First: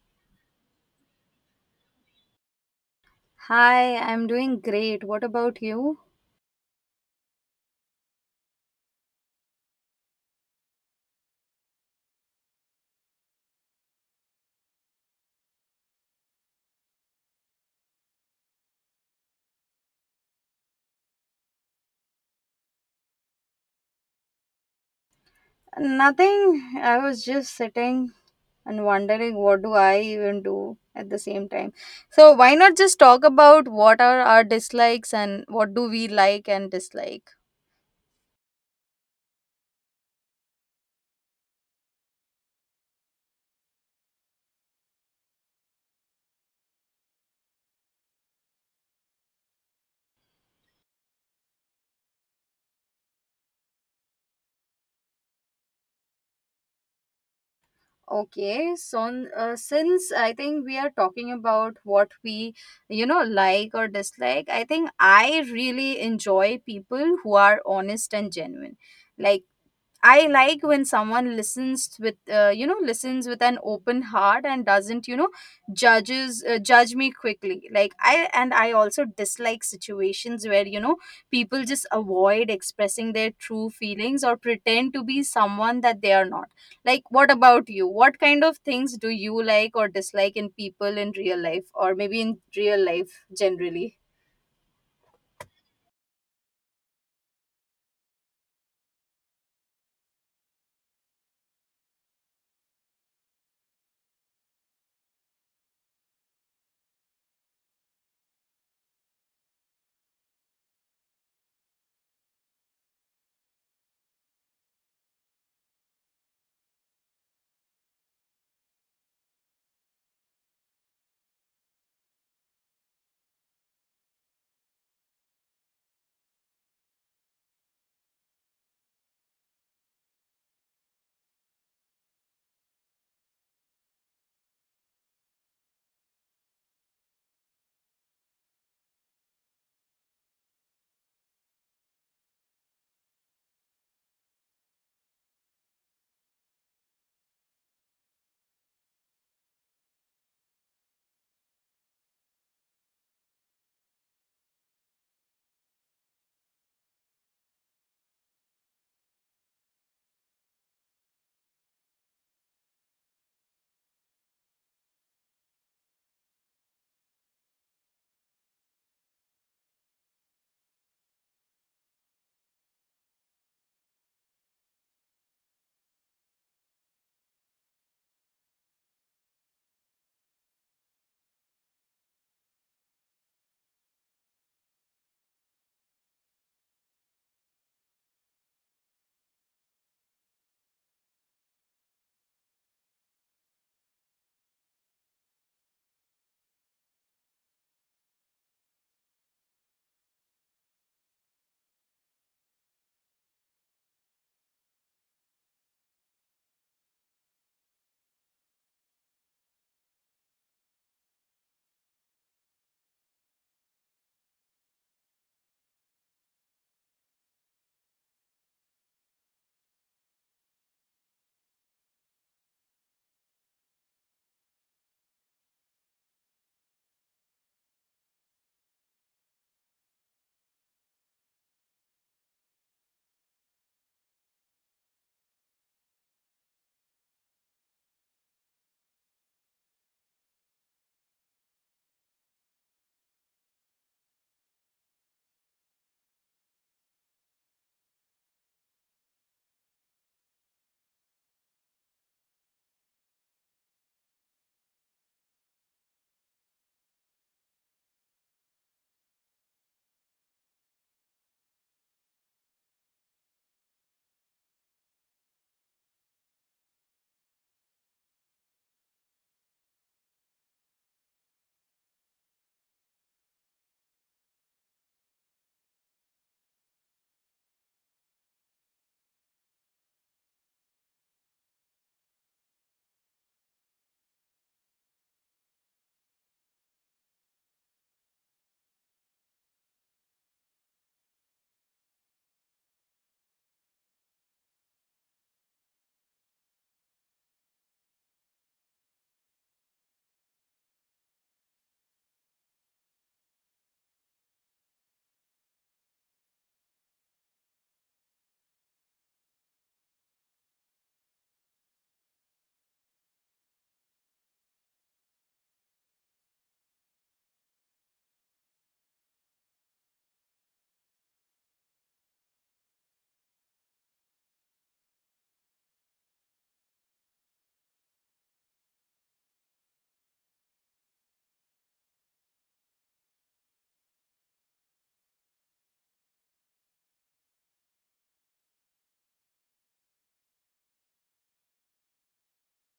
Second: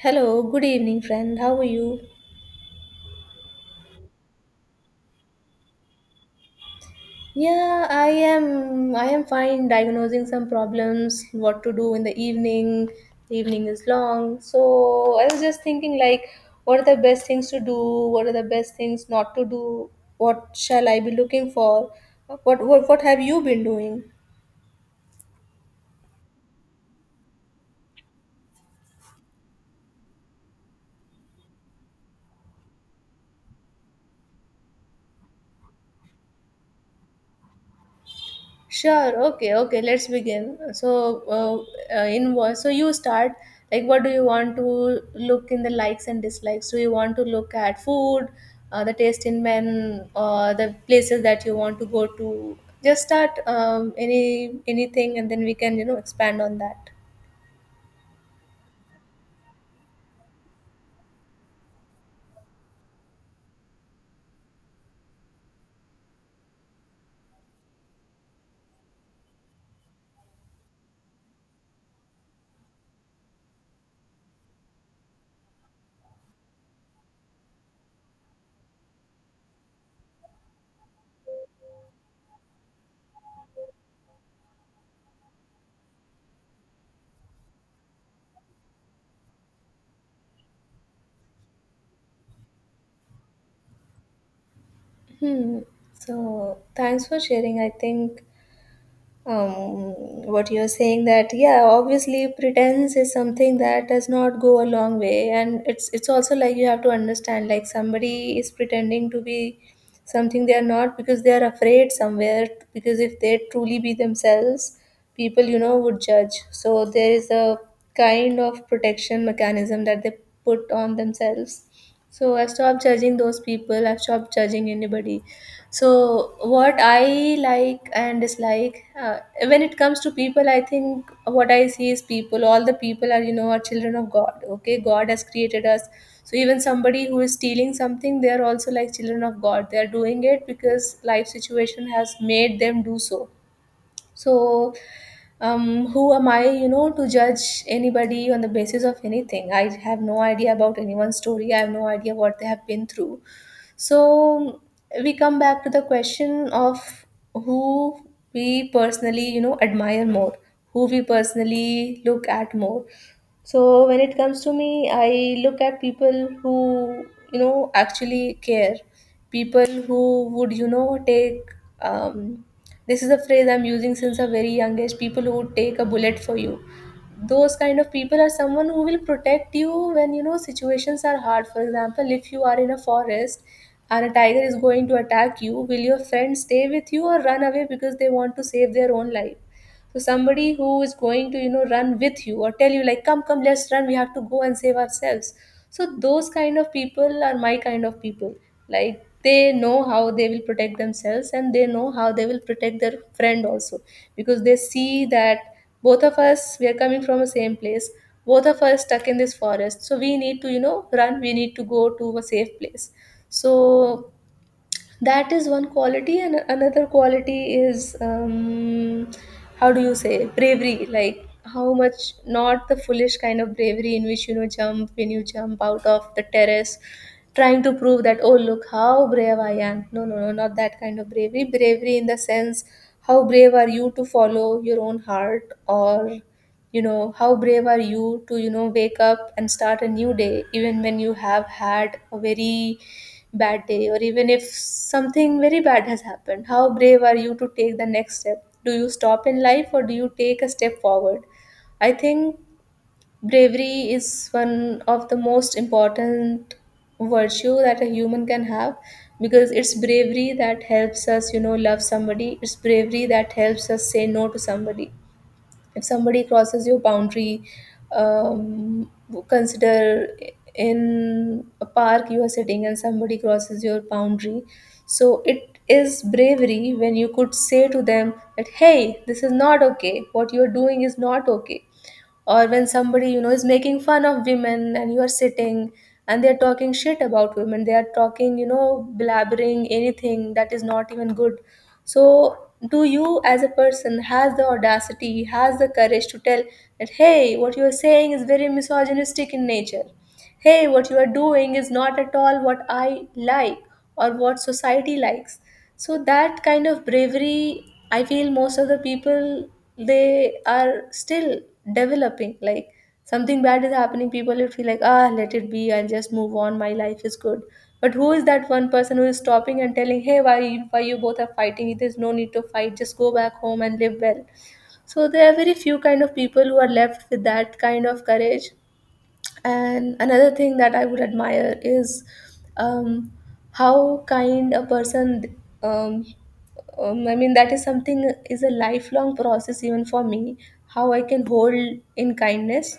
Hello, good evening, friend. How are you? Hi, I'm doing great. What about you? Yeah, I am fine. Diagnosing some problems. What to do in the evening? The evening is long, so I was just thinking like, what are the best things to do? What are the best things not to do? What shall I be looking for? What have you been doing? Nothing. I was just sitting and wondering what do I even do at the same time. So why not just talk about what are our dislikes and what do we like and dislike? Sure. Okay. Okay. Let's begin. So, in what? So you start. Like, what do you want to look in the likes and dislikes? Do you want to look at food, the taste in men, or the places that you want to go to? Just start anything, and then we can expand on that. Okay, so since I think we are talking about what we, like or dislike, I think I really enjoy people who are honest and genuine. Like I like when someone listens with listens with an open heart and doesn't judge me quickly, like I— and I also dislike situations where people just avoid expressing their true feelings or pretend to be someone that they are not. Like, what about you? What kind of things do you like or dislike in people in real life, or maybe in real life generally? Hmm. So thanks for sharing. I think what you're saying that yeah, obviously pretense is something that does not go a long way, and it's also like you have to understand, like somebody is pretending to be something they are not because they are afraid somewhere, because if they truly be themselves, people, you know, would judge. So there is a kind of protection mechanism that they put on themselves. So I stopped judging those people. I stopped judging anybody. So what I like and dislike when it comes to people, I think what I see is people, all the people are, you know, are children of God. Okay, God has created us. So even somebody who is stealing something, they are also like children of God. They are doing it because life situation has made them do so. So, who am I, you know, to judge anybody on the basis of anything? I have no idea about anyone's story. I have no idea what they have been through. So we come back to the question of who we personally, you know, admire more, who we personally look at more. So when it comes to me, I look at people who, you know, actually care, people who would, you know, take um, this is a phrase I'm using since a very young age — people who would take a bullet for you. Those kind of people are someone who will protect you when, you know, situations are hard. For example, if you are in a forest and a tiger is going to attack you, will your friend stay with you or run away because they want to save their own life? So somebody who is going to, you know, run with you or tell you like, come, come, let's run, we have to go and save ourselves. So those kind of people are my kind of people. Like, they know how they will protect themselves, and they know how they will protect their friend also, because they see that both of us, we are coming from the same place. Both of us stuck in this forest, so we need to, you know, run. We need to go to a safe place. So that is one quality, and another quality is, how do you say, bravery. Like, how much — not the foolish kind of bravery in which, you know, jump, when you jump out of the terrace trying to prove that, oh, look how brave I am. No, no, no, not that kind of bravery. Bravery in the sense, how brave are you to follow your own heart? Or, you know, how brave are you to, you know, wake up and start a new day even when you have had a very bad day, or even if something very bad has happened. How brave are you to take the next step? Do you stop in life or do you take a step forward? I think bravery is one of the most important virtue that a human can have, because it's bravery that helps us, you know, love somebody. It's bravery that helps us say no to somebody if somebody crosses your boundary. um, Consider, in a park you are sitting and somebody crosses your boundary. So it is bravery when you could say to them that, hey, this is not okay, what you are doing is not okay. Or when somebody, you know, is making fun of women, and you are sitting and they are talking shit about women, they are talking, you know, blabbering anything that is not even good. So do you, as a person, has the audacity, has the courage to tell that, hey, what you are saying is very misogynistic in nature, hey, what you are doing is not at all what I like, or what society likes. So that kind of bravery, I feel most of the people, they are still developing. Like, something bad is happening, people will feel like, ah, let it be, I'll just move on, my life is good. But who is that one person who is stopping and telling, hey, why you both are fighting? There's no need to fight, just go back home and live well. So there are very few kind of people who are left with that kind of courage. And another thing that I would admire is, um, how kind a person. um, I mean, that is something, is a lifelong process even for me. How I can hold in kindness.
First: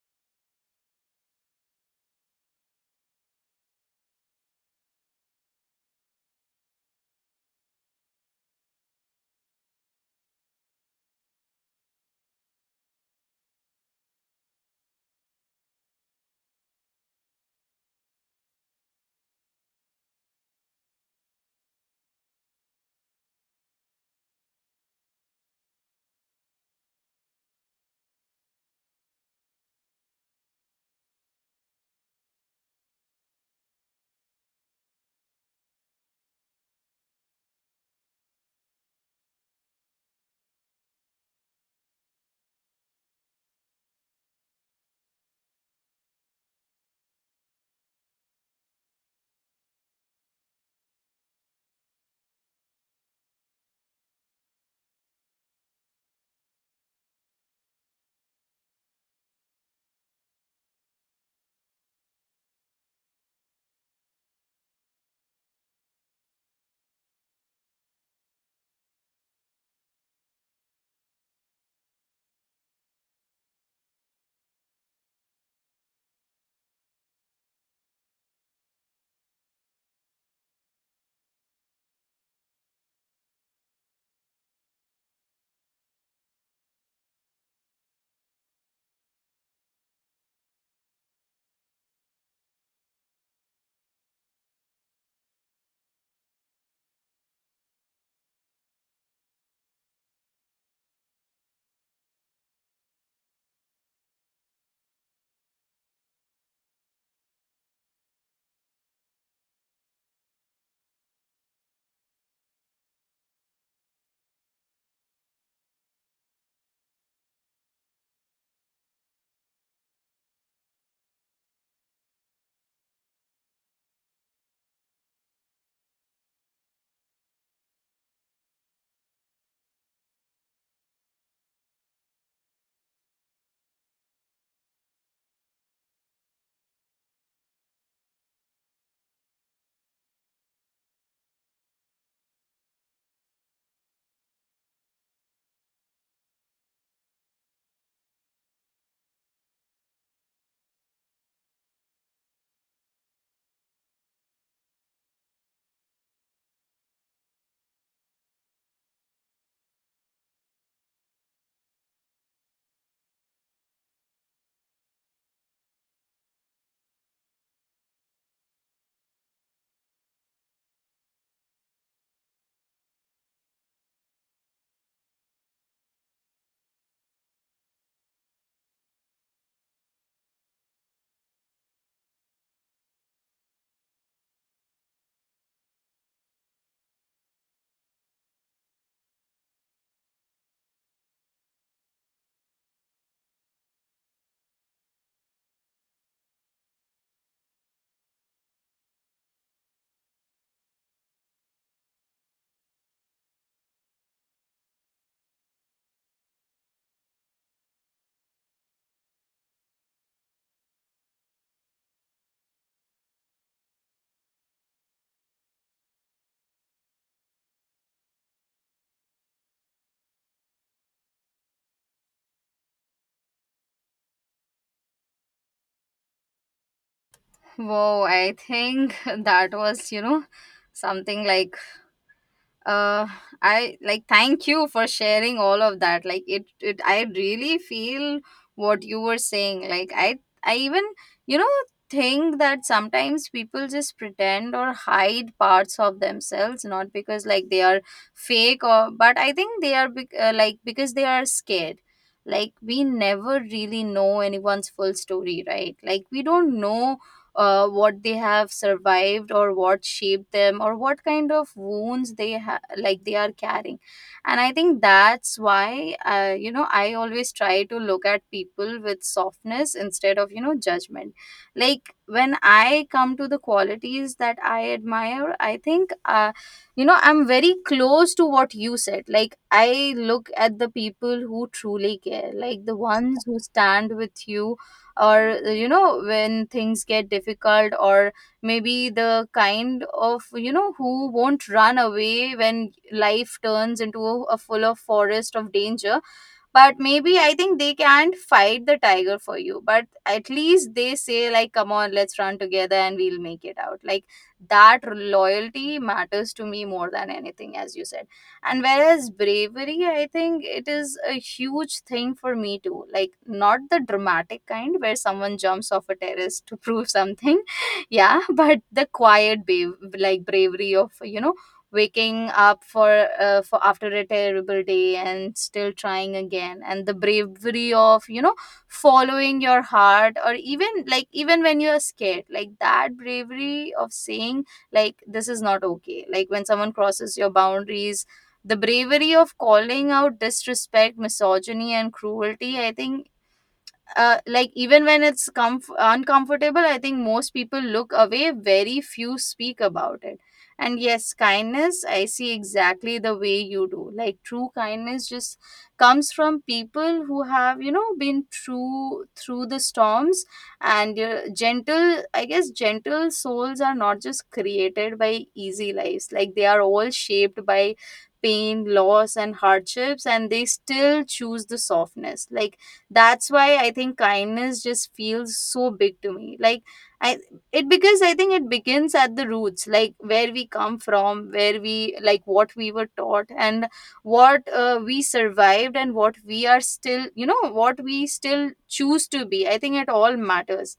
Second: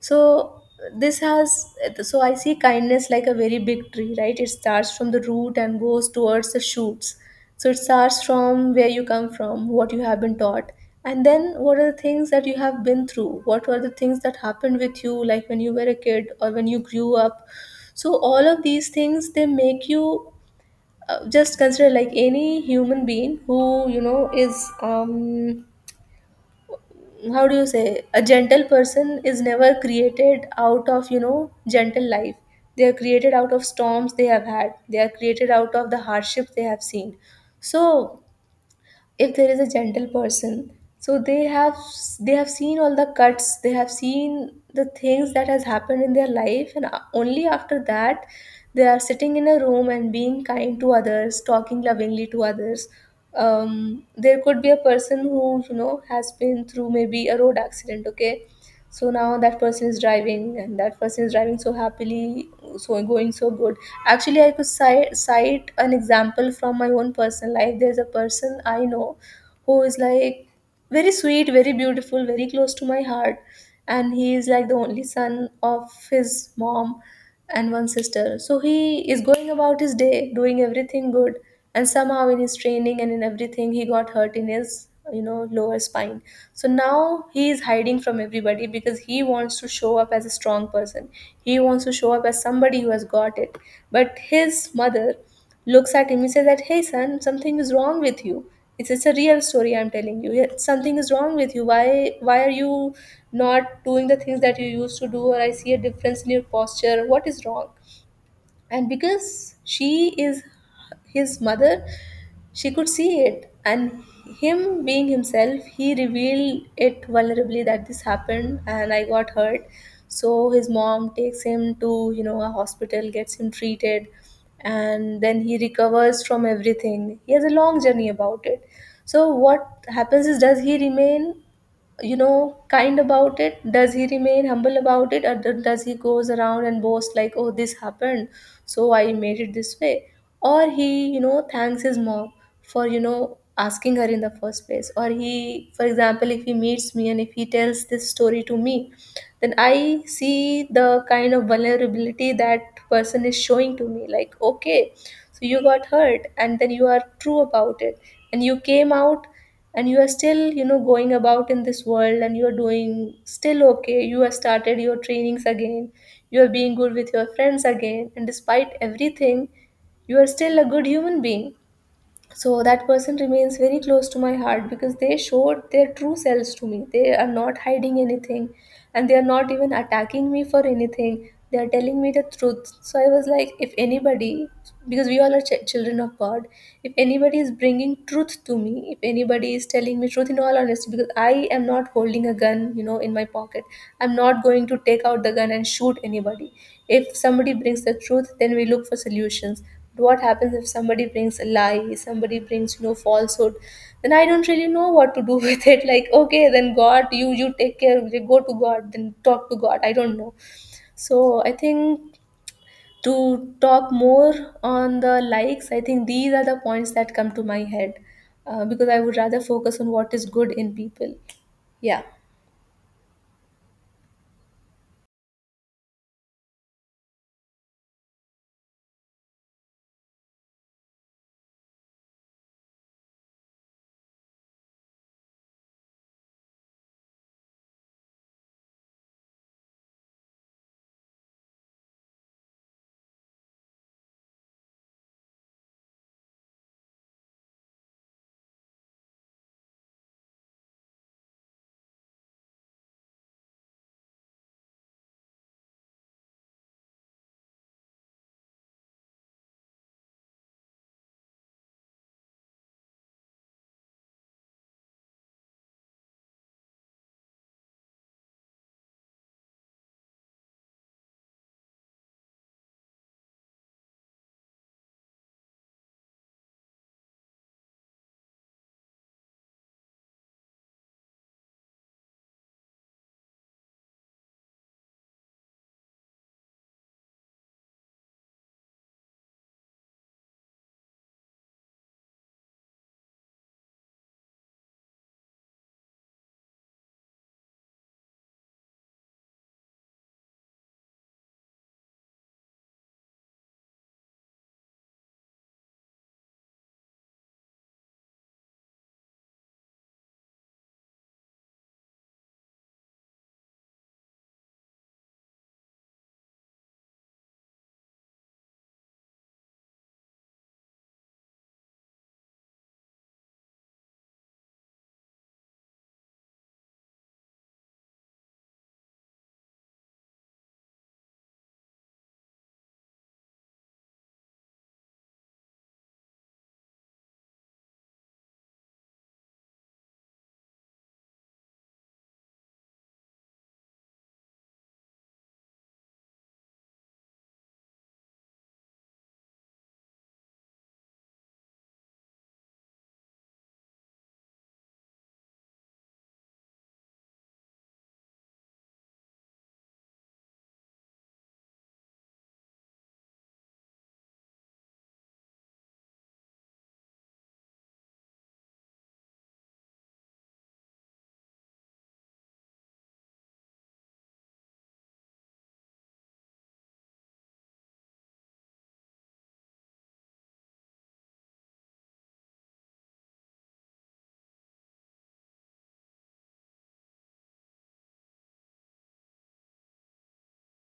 So this has — so I see kindness like a very big tree, right? It starts from the root and goes towards the shoots. So it starts from where you come from, what you have been taught, and then what are the things that you have been through, what were the things that happened with you, like when you were a kid or when you grew up. So all of these things, they make you — just consider, like any human being who, you know, is, um, how do you say, a gentle person is never created out of, you know, gentle life. They are created out of storms they have had. They are created out of the hardships they have seen. So if there is a gentle person, so they have — they have seen all the cuts, they have seen the things that has happened in their life, and only after that they are sitting in a room and being kind to others, talking lovingly to others. There could be a person who, you know, has been through maybe a road accident, okay? So now that person is driving, and that person is driving so happily, so going so good. Actually, I could cite an example from my own personal life. There's a person I know who is like very sweet, very beautiful, very close to my heart, and he is like the only son of his mom and one sister. So he is going about his day, doing everything good, and somehow in his training and in everything, he got hurt in his, you know, lower spine. So now he is hiding from everybody because he wants to show up as a strong person. He wants to show up as somebody who has got it. But his mother looks at him and says that, "Hey son, something is wrong with you. It's a real story I'm telling you. Yeah, something is wrong with you. Why are you not doing the things that you used to do? Or I see a difference in your posture. What is wrong?" And because she is his mother, she could see it, and him being himself, he revealed it vulnerably that this happened and I got hurt. So his mom takes him to, you know, a hospital, gets him treated, and then he recovers from everything. He has a long journey about it. So what happens is, does he remain, you know, kind about it? Does he remain humble about it? Or does he goes around and boast like, oh, this happened, so I made it this way? Or he, you know, thanks his mom for, you know, asking her in the first place? Or he, for example, if he meets me and if he tells this story to me, then I see the kind of vulnerability that person is showing to me, like okay, so you got hurt and then you are true about it, and you came out, and you are still, you know, going about in this world, and you are doing still okay, you have started your trainings again, you are being good with your friends again, and despite everything, you are still a good human being. So that person remains very close to my heart, because they showed their true selves to me. They are not hiding anything, and they are not even attacking me for anything. They are telling me the truth. So I was like, if anybody — because we all are children of God — if anybody is bringing truth to me, if anybody is telling me truth in all honesty, because I am not holding a gun, you know, in my pocket, I'm not going to take out the gun and shoot anybody. If somebody brings the truth, then we look for solutions. What happens if somebody brings a lie, somebody brings, you know, falsehood? Then I don't really know what to do with it. Like, okay, then God, you take care. You go to God, then talk to God, I don't know. So I think, to talk more on the likes, I think these are the points that come to my head. Because I would rather focus on what is good in people. Yeah. Whoa, I think that was, something like uh I like— thank you for sharing all of that. Like it I really feel what you were saying. Like I even you know think that sometimes people just pretend or hide parts of themselves, not because like they are fake or— but I think they are like because they are scared. Like, we never really know anyone's full story, right? Like, we don't know what they have survived, or what shaped them, or what kind of wounds like they are carrying. And I think that's why I always try to look at people with softness instead of judgment. Like when I come to the qualities that I admire, I think I'm very close to what you said. Like, I look at the people who truly care, like the ones who stand with you, or when things get difficult, or maybe the kind of who won't run away when life turns into a full of forest of danger. But maybe I think they can't fight the tiger for you, but at least they say like, come on, let's run together and we'll make it out. Like, that loyalty matters to me more than anything, as you said. And whereas bravery, I think it is a huge thing for me too. Like, not the dramatic kind where someone jumps off a terrace to prove something, yeah, but the quiet babe, like bravery of waking up for after a terrible day and still trying again, and the bravery of following your heart, or even like even when you're scared. Like that bravery of saying like, this is not okay, like when someone crosses your boundaries. The bravery of calling out disrespect, misogyny and cruelty. I think like even when it's uncomfortable, I think most people look away, very few speak about it. And yes, kindness, I see exactly the way you do. Like true kindness just comes from people who have been true through the storms. And gentle, I guess gentle souls are not just created by easy lives, like they are all shaped by pain, loss and hardships, and they still choose the softness. Like, that's why I think kindness just feels so big to me. Like I It, because I think it begins at the roots, like where we come from, where we— like what we were taught, and what we survived, and what we are still— what we still choose to be. I think it all matters.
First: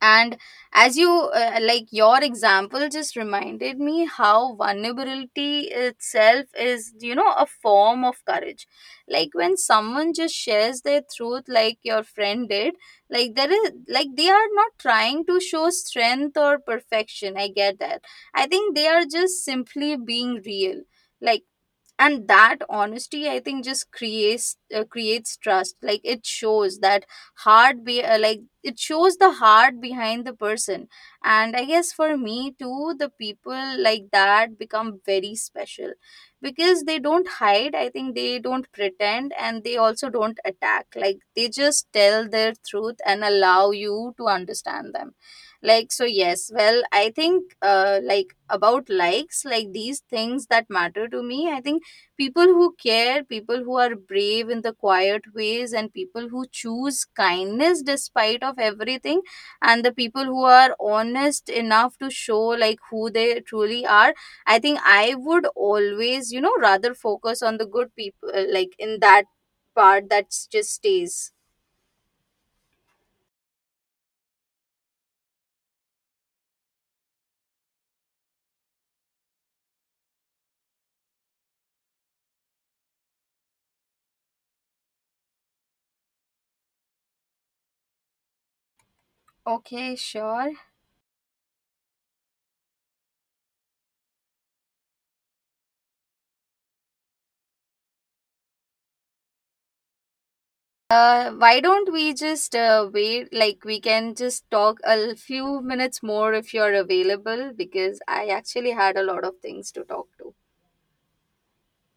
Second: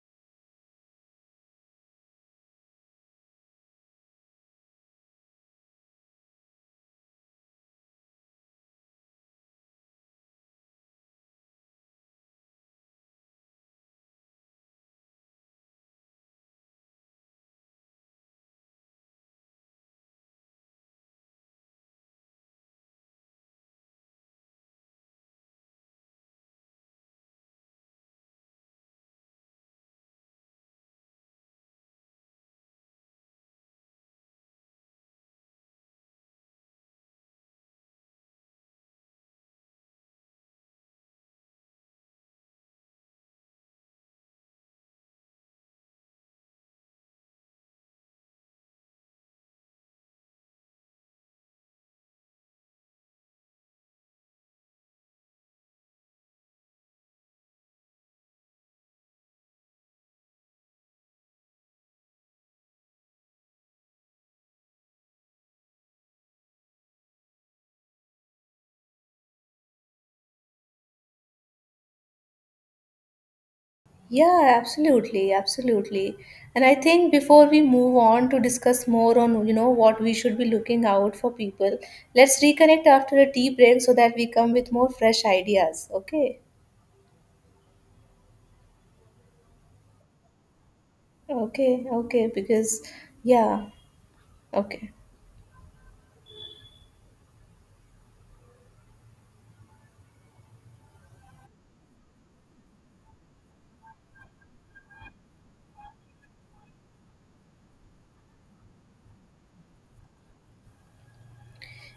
And as you like, your example just reminded me how vulnerability itself is, a form of courage. Like when someone just shares their truth, like your friend did. Like, there is— like, they are not trying to show strength or perfection, I get that. I think they are just simply being real. Like, and that honesty, I think, just creates creates trust. Like it shows that heart be— like it shows the heart behind the person. And I guess for me too, the people like that become very special, because they don't hide, I think, they don't pretend, and they also don't attack. Like they just tell their truth and allow you to understand them. Like, so yes, well, I think like about likes, like these things that matter to me, I think people who care, people who are brave in the quiet ways, and people who choose kindness despite of everything, and the people who are honest enough to show like who they truly are. I think I would always, rather focus on the good people, like in that part that just stays. Yeah, absolutely, absolutely. And I think before we move on to discuss more on, you know, what we should be looking out for people, let's reconnect after a tea break so that we come with more fresh ideas. Okay? Okay, sure. Okay, okay, because yeah, okay. Why don't we just wait? Like, we can just talk a few minutes more if you're available, because I actually had a lot of things to talk to.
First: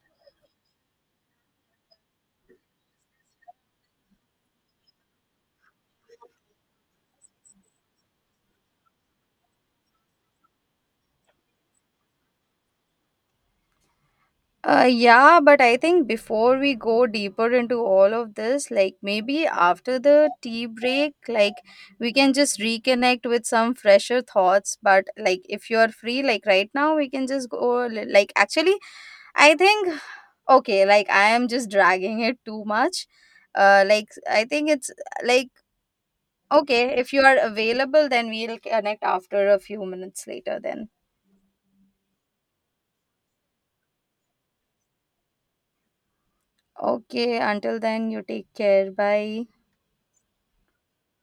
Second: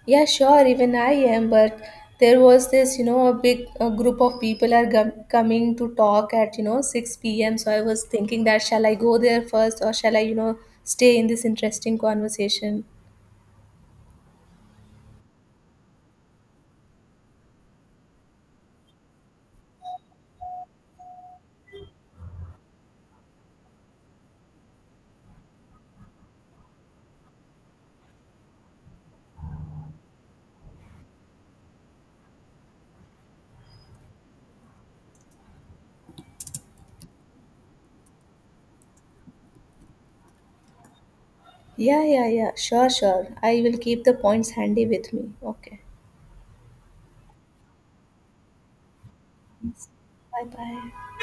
Yeah, sure, even I am, but there was this, you know, a group of people are gum coming to talk at, you know, 6 p.m. So I was thinking that shall I go there first, or shall I, you know, stay in this interesting conversation? Yeah, but I think before we go deeper into all of this, like maybe after the tea break, like we can just reconnect with some fresher thoughts. But like, if you are free, like right now, we can just go. Like actually, I think— okay, like I am just dragging it too much. Like, I think it's like— okay, if you are available, then we'll connect after a few minutes later then. Yeah, yeah, yeah. Sure, sure. I will keep the points handy with me. Okay. Okay, until then, you take care. Bye. Bye bye.